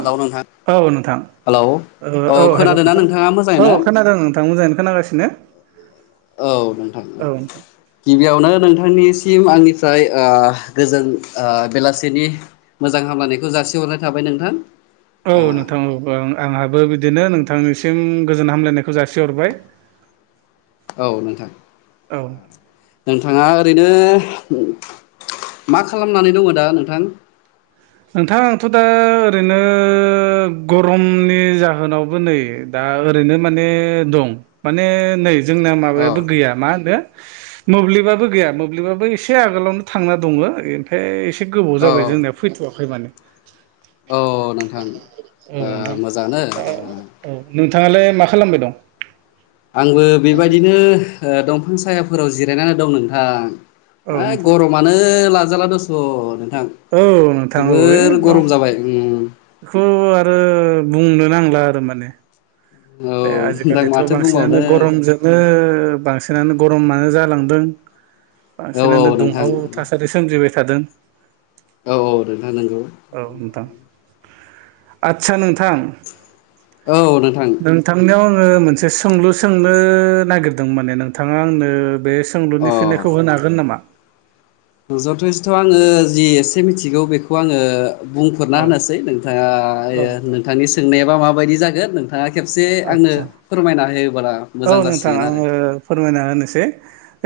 Hello नोंथां औ नोंथां हेलौ औ हेल' खोनादोंना नोंथां नोंथाङा मोजाङै औ ना खोनादों नोंथां मोजाङै खोनागासिनो औ नोंथां ओ औ नोंथां गिबियावनो नोंथां निसिम आंनिफ्राय ओ गोजोन ओ बेलासेनि मोजां हामलायनायखौ जासिहरनाय थाबाय नोंथां औ ओ नोंथां आंहाबो बिदिनो नोंथांनिसिम गोजोन हामलायनायखौ जासिहरबाय। औ नोंथां औ नोंथाङा ओरैनो मा खालामनानै दङ दा नोंथां नोंथां आंथ' दा ओरैनो गरमनि जाहोनावबो नै दा ओरैनो माने दं माने नै जोंनाया अ माबायाबो गैया मा होनो मोब्लिबाबो गैया मोब्लिबाबो एसे आगोलावनो थांना दङ ओमफ्राय एसे एसे गोबाव औ जाबाय जोंनिया फैथ'वाखै माने औ नोंथां औ ओ मोजाङानो औ नों - थाङालाय मा खालामबाय दं? आंबो बेबायदिनो दंफां ओ सायाफोराव जिरायनानै दं नोंथां। औ इ नोंथां गरमानो लाजाला दस' न औ नोंथां औ एकदम जाबाय उम बेखौ आरो। बुंनो नांला आरो माने औ बे नोंथां आजिखालिथ' माथो बांसिनानो बुंबावनो गरमजोंनो बांसिनानो गरम जालांदों औ औ बांसिनानो नोंथां दुंहाव थासारि सोमजिबाय थादों। औ औ नोंथां नंगौ। आदचा नोंथां औ नों नोंथांनियाव आङो मोनसे सोंलु सोंनो नागिरदों माने नोंथाङा आंनो। बे अ सोंलुनि फिननायखौ होनो हागोन नामा? जथेस्थ' आङो जि एसे मिथिगौ बेखौ आङो। औ बुंफोरना होनोसै नोंथाङा औ ओ नोंथां नोंथांनि सोंनायाबा माबायदि जागोन नों। थांआ खेबसे आंनो आदसा फोरमायना होयोबोला। औ मोजां नोंथां जासिगोन आरो आङो फोरमायना होनोसै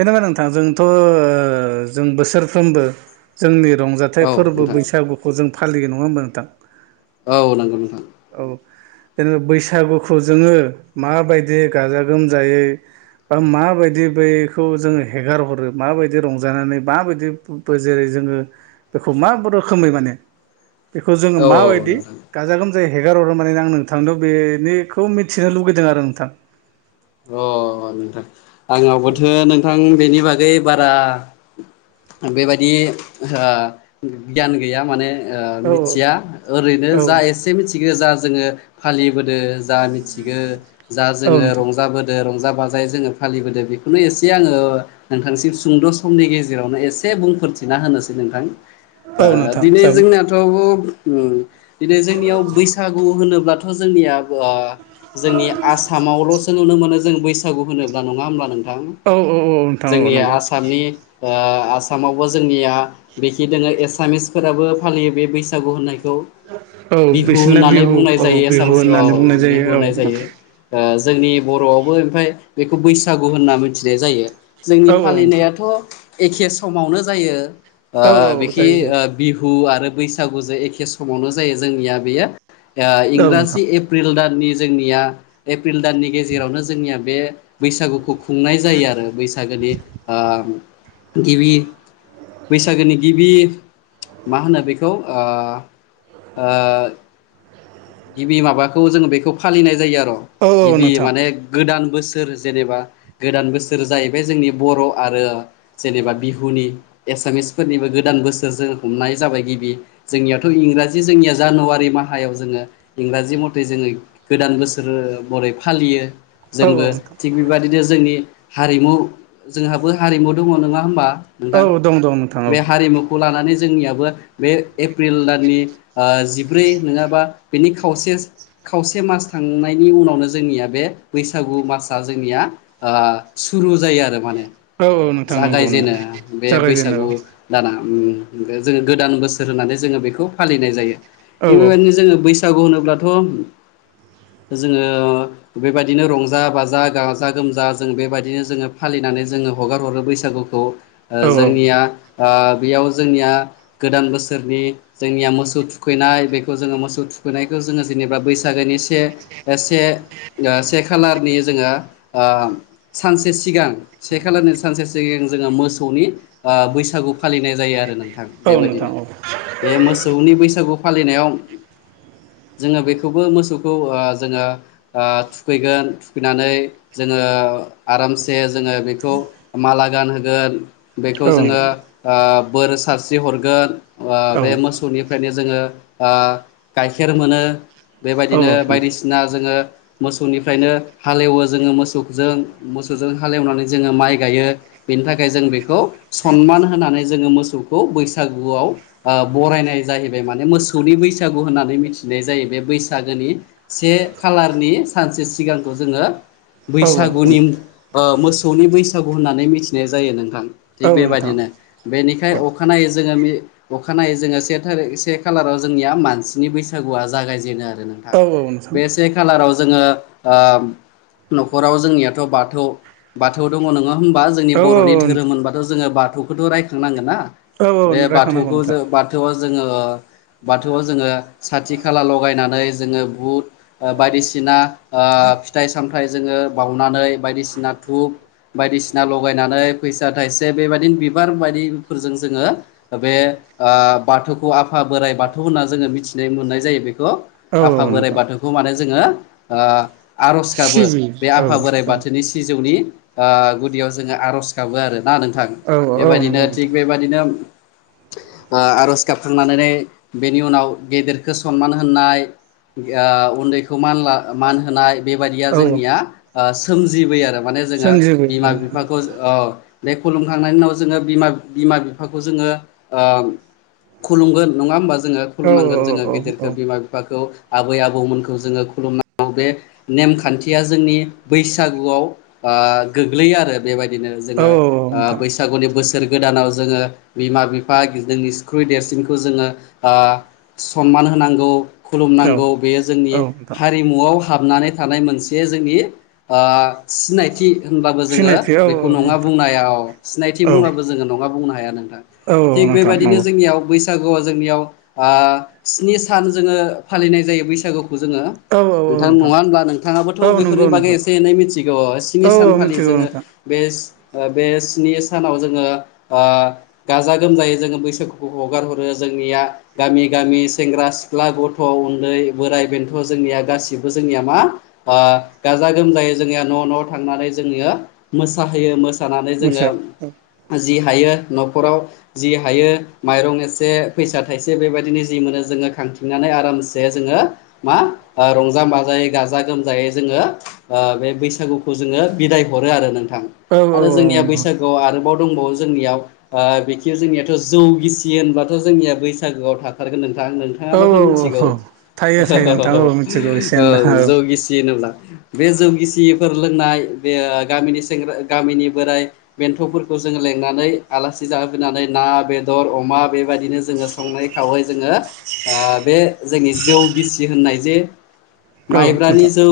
जेनेबा नोंथां जोंथ' ओ जों बोसोरफ्रोमबो जोंनि औ रंजाथाइ फोरबो नोंथां बैसागुखौ जों फालि नङा होमबा नोंथां। औ नंगौ नोंथां। औ जेनेबा बैसागुखौ जोङो माबायदि गाजा गोमजायै। बा माबायदि बखौ जोङो हेगार हरो माबायदि रंजानानै माबायदि जेरै जोङो बेखौ मा रोखोमै माने बेखौ जोङो औ मा औ बायदि नोंथां गाजा गोमजा यै हेगार हरो माने आं नोंथांनाव बेनिखौ मिथिनो लुगैदों आरो नोंथां अ नोंथां आंनावबोथो नोंथां बेनि बागै बारा बेबायदि ओ गियान गैया माने। ओ औ मिथिया ओरैनो औ जा एसे मिथिगो जा जोङो फालियोबो दो जा मिथिगो जा औ जोङो नोंथां रंजाबोदो। रंजा बाजायै जोङो फालिबोदो बेखौनो एसे आङो नोंथांसिम सुंद' समनि गेजेराव। जेरावनो एसे बुंफोरथिना होनोसै नोंथां औ नोंथां दिनै जागोन जोंनाथ' उम बिदिनो जोंनियाव बैसागु होनोब्ला। थ जोंनिया आ जोंनि आसामावल'सो नुनो मोनो जों बैसागु होनोब्ला नङा होमब्ला नों थां औ औ औ नोंथां औ जोंनि नंगौ आसामनि ओ आसामावबो जोंनिया बेखि दङ एसामिसफोराबो फालियो बे बैसागु होननायख खौ औ बिहु बिसोरना होननानै बिहु बुंनाय औ जायो बिहु एसामिस औ होननानै बुंनाय बिहु औ होननाय जायो ओ। जोंनि बर'आवबो ओमफ्राय बेखौ बैसागु होनना मिथिनाय जायो। जोंनि औ फालिनायाथ' एखे समावनो जायो। ओ औ औ बिखि जायो ओ जायो बिहु आरो बैसागुजों एखे समावनो जायो जोंनिया बेयो ओ औ नोंथां इंराजि एप्रिल दान। जोंनिया एप्रिल दाननि गेजेरावनो जोंनिया बे बैसागुखौ खुंनाय जायो आरो बैसागोनि ओ गिबि बैसागोनि गिबि मा होनो बेखौ ओ ओ गिबि माबाखौ जोङो बेखौ फालिनाय जायो आरो' औ औ गिबि नोंथां माने गोदान। बोसोर जेनेबा गोदान बोसोर जाहैबाय जोंनि बर' आरो जेनेबा बिहुनि। एसामिसफोरनिबो गोदान बोसोर जों हमनाय जाबाय गिबि जोंनियावथ' इंराजि जोंनिया जानुवारि। माहायाव जोङो इंराजि मथै जोङो गोदान बोसोर महरै फालियो औ औ जोंबो नोंथां थिग बेबादिनो जोंनि हारिमु जोंहाबो हारिमु दङ नङा होमबा। नोंथां औ दं दं नोंथां औ बे हारिमुखौ लानानै। जोंनियाबो बे एप्रिल दाननि जिब्रै नङाबा। बेनि खावसे खावसे मास थांनायनि उनावनो जोंनिया बे बैसागु मासआ जोंनिया। ओ सुरु जायो आरो माने औ औ ओ नोंथां नंगौ जागाय नंगौ जेनो बे जागायजेनो बैसागु दाना उम जो गोदान बोसोर होनानै जोङो बेखौ फालिनाय जायो औ थिग बेबायदिनो जोङो बै सागु होनोब्लाथ' जोङो बेबायदिनो रंजा बाजा गाजा गोमजा जों बेबायदिनो जोङो फालि नानै जोङो हगार हरो बैसागुखौ औ जोंनिया ओ बेयाव जोंनिया गोदान बोसोरनि जोंनिया मोसौ थुखैनाय बेखौ जोङो मोसौ थु फुनायखौ जोङो जेनेबा बैसागोनि से से से खालारनि जोङो ओ सानसे सिगां से खालारनि सानसे सिगां जोङो मोसौनि बैसागु फालिनाय जायो आरो नोंथां औ नोंथां बेबायदिनो औ बे मोसौनि बैसागु फालिनायाव जोङो बेखौबो मोसौखौ जोङो ओ थुखैगोन थुखैनानै जोङो ओ आरामसे ओ जोङो बेखौ माला गानहोगोन बेखौ नोंथां औ नोंथां औ नोंथां औ जोङो ओ बोर सारस्रि हरगोन ओ बे मोसौनिफ्रायनो जोङो गाय गाइखेर मोनो बेबायदिनो बायदिसिना जोङो मोसौनिफ्रायनो हालेवो जोङो मोसौजों मोसौजों हालेवनानै जोङो माइ गायो बेनि थाखाय जों बेखौ सनमान होनानै जोङो मोसौ बैसागुआव ओ बरायनाय जाहैबाय माने मोसौनि बैसागु होननानै मिथिनाय जायो बे बैसागोनि से खालारनि सानसे सिगांखौ जोङो बैसागुनि ओ मोसौनि बैसागु होननानै मिथिनाय जायो नोंथां थिग बेबायदिनो बेनिखाय अखानायै जोङो अखानायै जोङो से थारि से खालाराव जोंनिया मानसिनि बैसागुआ जागायजेनो आरो नोंथां बे से खालाराव जोङो ओ नखराव जोंनियाथ बाथौ बाथौ दङ नोङा होनबा बा जोंनि बरनि औ धोरोम नोंथां होनबाथ जोङ बाथौखौथ रायखांनांगोन ना औ औ बे रायखांनांगौ बाथौखौ नोंथां जो बाथौआव जोङो बाथौआव जोङो साथि खाला लगायनानै जोङो बुट बायदिसिना ओ फिथाइ सामथाइ जोङो बावनानै बायदिसिना धुप बायदिसिना लगायनानै फैसा थाइसे बेबायदिनो बिबार बायदिफोरजों जोङो बे ओ बाथौखौ आफा बोराइ बाथौ होनना जोङो मिथि दिनै मोननाय जायो बेखौ औ आफा औ बोराइ नोंथां बाथौखौ माने जोङो आरज गाबो सिबियो बे औ आफा बोराइ औ बाथौनि सिजौनि ओ गुदियाव जोङो आरज गाबो आरो ना नोंथां औ औ बेबायदिनो नंगौ थिग नोंथां बेबायदिनो आरज गाबखांनानै बेनि उनाव गेदेरखौ सनमान होनाय आं उन्दैखौन मान होनाय बेबायदिया औ औ जोंनिया सोमजिबो आरो माने जोङो सोमजिबो बिमा बिफाखौ बे खुलुमखांनायनि उनाव जोङो बिमा बिफाखौ जोङो खुलुमगोन नङा होमबा जोङो औ खुलुमनांगोन जोङो औ औ गिदिरखौ बिमा बिफाखौ आबै आबौमोनखौ जोङो खुलुमनानै बे नेमखानथिया जोंनि बासागुआव ओ गोग्लैयो आरो बेबाय नो औ जोङो औ आ नोंथां बैसागुनि बोसोर सोर गोदानाव जोङो बिमा बिफा जोंनिख्रुइ देरसिनखौ जोङो सनमान होनांगौ औ खुलुमनांगौ बेयो औ जोंनि नोंथां हारिमुआव हाबनानै थानाय मोनसे जोंनि सिनायथि होनबाबो जोङो सिनायथि औ बेखौ नङा नोंथां बुंनो हाया सिनायथि औ बुंब्लाबो जोङो नङा बुंनो हाया नों औ औ थिग नोंथां बेबायदिनो नंगौ जोंनियाव बैसागु जोंनियाव आ स्नि सान जोङो फालिनाय जायो बैसागुखौ जोङो औ औ नोंथां नङा होनब्ला नोंथाङाबोथ औ नंगौ बेफोरनि बागै नंगौ एसे एनै मिथिगौ स्नि औ औ सानखालि मिथिगौ जोङो नोंथां बे बे स्नि सानाव जोङो ओ गाजा गोमजायै जोङो बैसागुखौ हगार हरो जोंनिया गामि गामि सेंग्रा सिख्ला गथ उन्दै बोराइ बेन्थ जोंनिया गासिबो जोंनिया मा ओ गाजा गोमजायै जोंनिया न न थांनानै जोंनिया मोसाहोयो। मोसानानै जोङो मिथिबाय जि हायो न खराव जि हायो माइरं एसे फैसा थाइसे बेबायदिनो जि मोनो जोङो खांथिंनानै आरामसे जोङो मा आ रंजा बाजायै गाजा जायै जोङो बे बैसागुखौ जोङो बिदाय हरो आरो नों थां औ आरो जोंनिया नंगौ बैसागोआव आरोबाव दंबावो जोंनियाव बेखिनि जोंनियाथ' जौ गिसियो होनबाथ' जोंनिया बैसागोआव थाखारगोन नों थां औ नोंथाङाबाथ' औ मिथिगौ थायो थायो नोंथां औ मिथिगौ एसे औ एनला जौ गिसि होनोब्ला बे जौ गिसिफोर लोंनाय बे गामिनि सेंग्रा गामिनि बोराइ बेन्थ'फोरखौ जों लों नानै आलासि जाहो फैनानै ना बेदर अमा बे बादिनो जोङो संनाय खावहाय जोङो बे जोंनि जौ गिसि होननाय जे औ माइब्रानि नोंथां जौ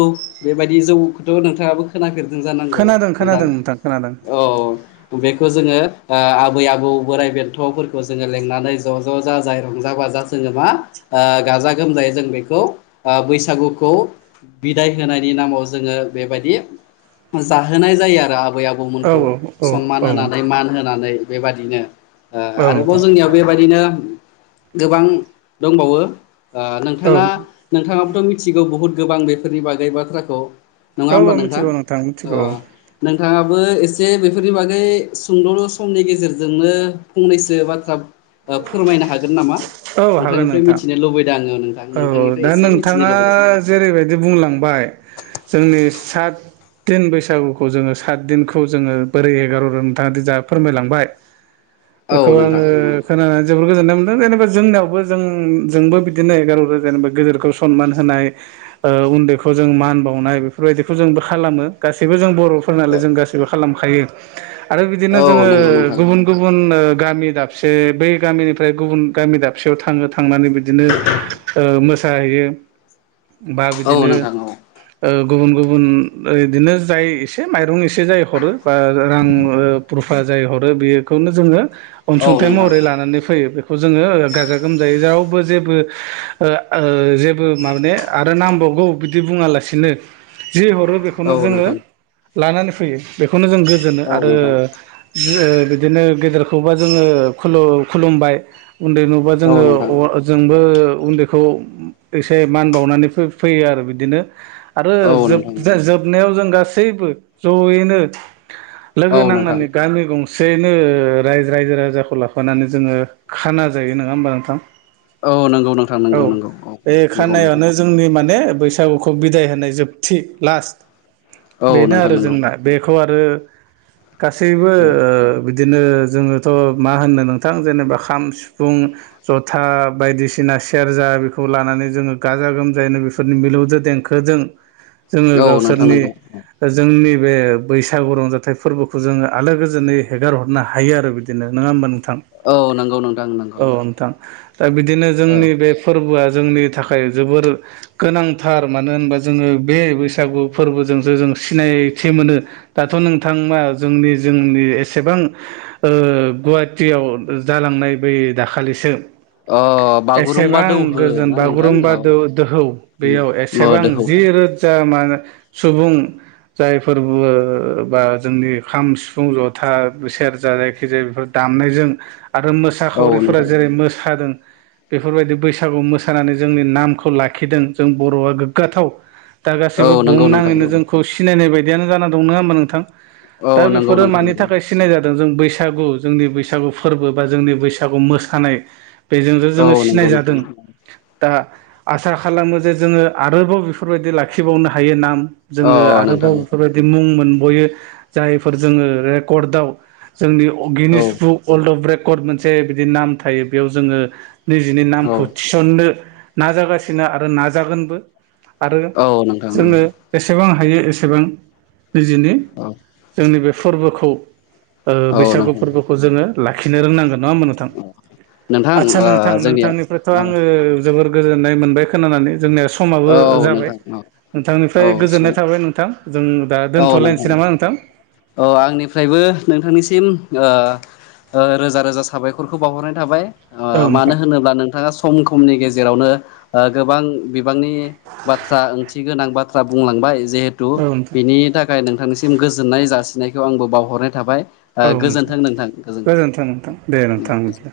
बेबायदि जौखौथ' नोंथाङाबो खोनाफेर दों जानांगौ खोनादों नोंथां खोनादों खोनादों आ बे खौ जोङो आबै आबौ बोराइ बेन्थ'फोरखौ लोंनानै ज' ज' जाजाय रंजा बाजा जोङो मा गाजा गोमजायै जों बेखौ बैसागुखौ बिदाय होनायनि नामाव जोङो बेबायदि जाहोनाय जायो आरो। आबै औ आबौमोनखौ औ सनमान औ होनानै मान होनानै बेबादिनो आरोबाव नोंथां जोंनियाव बेबायदिनो गोबां दंबावो। औ नोंथाङा नोंथाङाबोथ' मिथिगौ बुहुद गोबां बेफोरनि बागै बाथ्राखौ नङा औ होमब्ला औ नोंथां मिथिगौ मिथिगौ नों थाङाबो एसे बेफोरनि बागै सुंद' समनि गेजेरजोंनो फंनैसो बाथ्रा फोरमायनो हागोन नामा औ हागोन नोंथांनिफ्राय नोंथां मिथिनो लुबैदों आङो। नोंथां औ नोंथांनिफ्राय दा एसे मिथिनो नोंथाङा लुबैदों जेरैबायदि बुंलांबाय जोंनि सात दिन बैसागुखौ जोङो सात दिनखौ जोङो बोरै एगार' र नोंथाङ दि जा फोरमायलांबाय। औ बेखौ नोंथां आङो औ खोनानानै जोबोर गोजोननाय मोनदों जेनेबा जोंनियावबो जों जोंबो बिदिनो जेनेबा गेदेरखौ सनमान होनाय उन्दैखौ जों मान बावनाय बेफोरबायदिखौ जों खाला मो गासैबो जों बर' फोरनालाय जों गासिबो खालामखायो आरो बिदिनो औ जोङो नंगौ नोंथां गुबुन गुबुन गामि दाबसे बै गामिनिफ्राय गुबुन गामि दाबसेयाव थाङो थांनानै बिदिनो ओ मोसाहैयो बा औ बिदिनो नोंथां औ गुबुन गु बुन बिदिनो जाय एसे माइरं एसे जाय हरो बा रां फाजाय हरो बेखौनो जोङो औ अनसुंथाइ नोंथां महरै लानानै फैयो बे खौ जोङो गाजा गोमजायै रावबो जेबो जेबो माबे आरो नांबावगौ बिदि बुङालासिनो जि हरो औ बेखौनो जोङो नोंथां लानानै फैयो बेखौनो जों गोजोनो औ आरो नोंथां बिदिनो गेदेरखौबा जोङो खुलु खुलुमबाय उन्दै नुबा औ जोङो नोंथां जोंबो उन्दै खौ एसे मान बावनानै फैयो आरो बिदिनो आरो औ नोंथां जोब जोबनायाव जों गासैबो जयैनो लोगो औ नोंथां नांनानै गामि गं सेनो रायजो राजाखौ लाफानानै जोङो खाना जायो नङा होमबा नोंथां? औ नंगौ नों औ बे खानायानो जोंनि माने बैसागुखौ बिदाय होनाय जोबथि लास्ट औ बेनो नोंथां आरो नंगौ जोंना बेखौ आरो गासैबो औ बिदिनो जोङोथ' मा होनो नोंथां जेनेबा खाम सिफुं जथा बायदिसिना सेरजा बेखौ लानानै जोङो गाजा गोमजायैनो बेफोरनि मिलौजों देंखोजों जोङो औ नोंथां गावसोरनि नंगौ जोंनि बे बैसागु रंजाथाइ फोरबोखौ जोङो आलो गोजोनै हेगार हरनो हायो आरो बिदिनो नङा होमबा नों थां औ नंगौ नोंथां नंगौ औ नोंथां दा बिदिनो ओ जोंनि बे फोरबोआ जोंनि थाखाय जोबोर गोनांथार मानो होनोबा जोङो बे बैसागु फोरबो जोंसो जों सिनायथि मोनो दाथ' नोंथां जोंनि जोंनि एसेबां गुवाहाटियाव जालांनाय बै दाखालिसो अ बागुरुम्बा एसेबां दौहो गोजोन ना नोंथां बागुरुम्बा औ दोहौ उम बेयाव अ एसेबां दोहौ जि रोजा मान सुबुं जायफोरबो बा जोंनि खाम सिफुं जथा सेरजा जायखिजाया बेफोर दामनायजों आरो औ मोसाखावरिफोरा नोंथां जेरै मोसादों बेफोरबायदि बैसागु मोसानानै जोंनि नामखौ लाखिदों जों बर'आ गोग्गाथाव दा औ गासैबो बुहुम नंगौ नोंथां नाङैनो जोंखौ सिनायनाय बायदियानो जाना दंङ नङा होमबा नोंथां औ दा नंगौ बेफोरो नोंथां मानि नंगौ थाखाय सिनाय जादों जों बैसागु जोंनि बैसागु फोरबो बा जोंनि बैसागु मोसानाय बेजों जों औ नंगौ सिनाय नोंथां जादों दा आसा खालामो जे जोङो आरोबाव बेफोरबायदि लाखिबावनो हायो नामा औ जोङो आरोबाव नोंथां बेफोरबायदि मुं मोनबयो जायफोर जोङो रेकर्डआव जोंनि गिनिस औ बुक अर्ल्ड अफ रेकर्ड मोनसे बिदि नाम थायो बेयाव जोङो निजिनि औ नामखौ थिसननो नाजागासिनो आरो नाजागोनबो आरो औ नोंथां जोङो जेसेबां हायो एसेबां निजिनि औ जोंनि बे फोरबोखौ औ बैसागु नोंथां फोरबोखौ जोङो लाखिनो रोंनांगोन नङा हा नोंथां नोंथां आदसा ओ नोंथां जोंनिया नोंथांनिफ्रायथ' औ आङो जोबोर गोजोन नाय मोनबाय खोनानानै जोंनिया समाबो औ जाबाय नोंथां नोंथांनिफ्राय औ गोजोननाय औ थाबाय नोंथां जों दा दोन्थ'लायनोसै नामा नोंथां अ आंनिफ्रायबो नोंथांनिसिम रोजा रोजा साबायखरखौ बावहरनाय थाबाय ओ औ मानो नोंथां होनोब्ला नोंथाङा सम खमनि गेजेरावनो गोबां बिबांनि बाथ्रा ओंथि गोनां बाथ्रा बुंलांबाय जिहेथु औ नोंथां बिनि थाखाय नोंथांनि सिम गोजोननाय जासिनायखौ आंबो बावहरनाय थाबाय गोजोन्थों नोंथां गोजोनथों गोजोन्थों नोंथां दे औ नोंथां बिदिब्ला गौजोनथों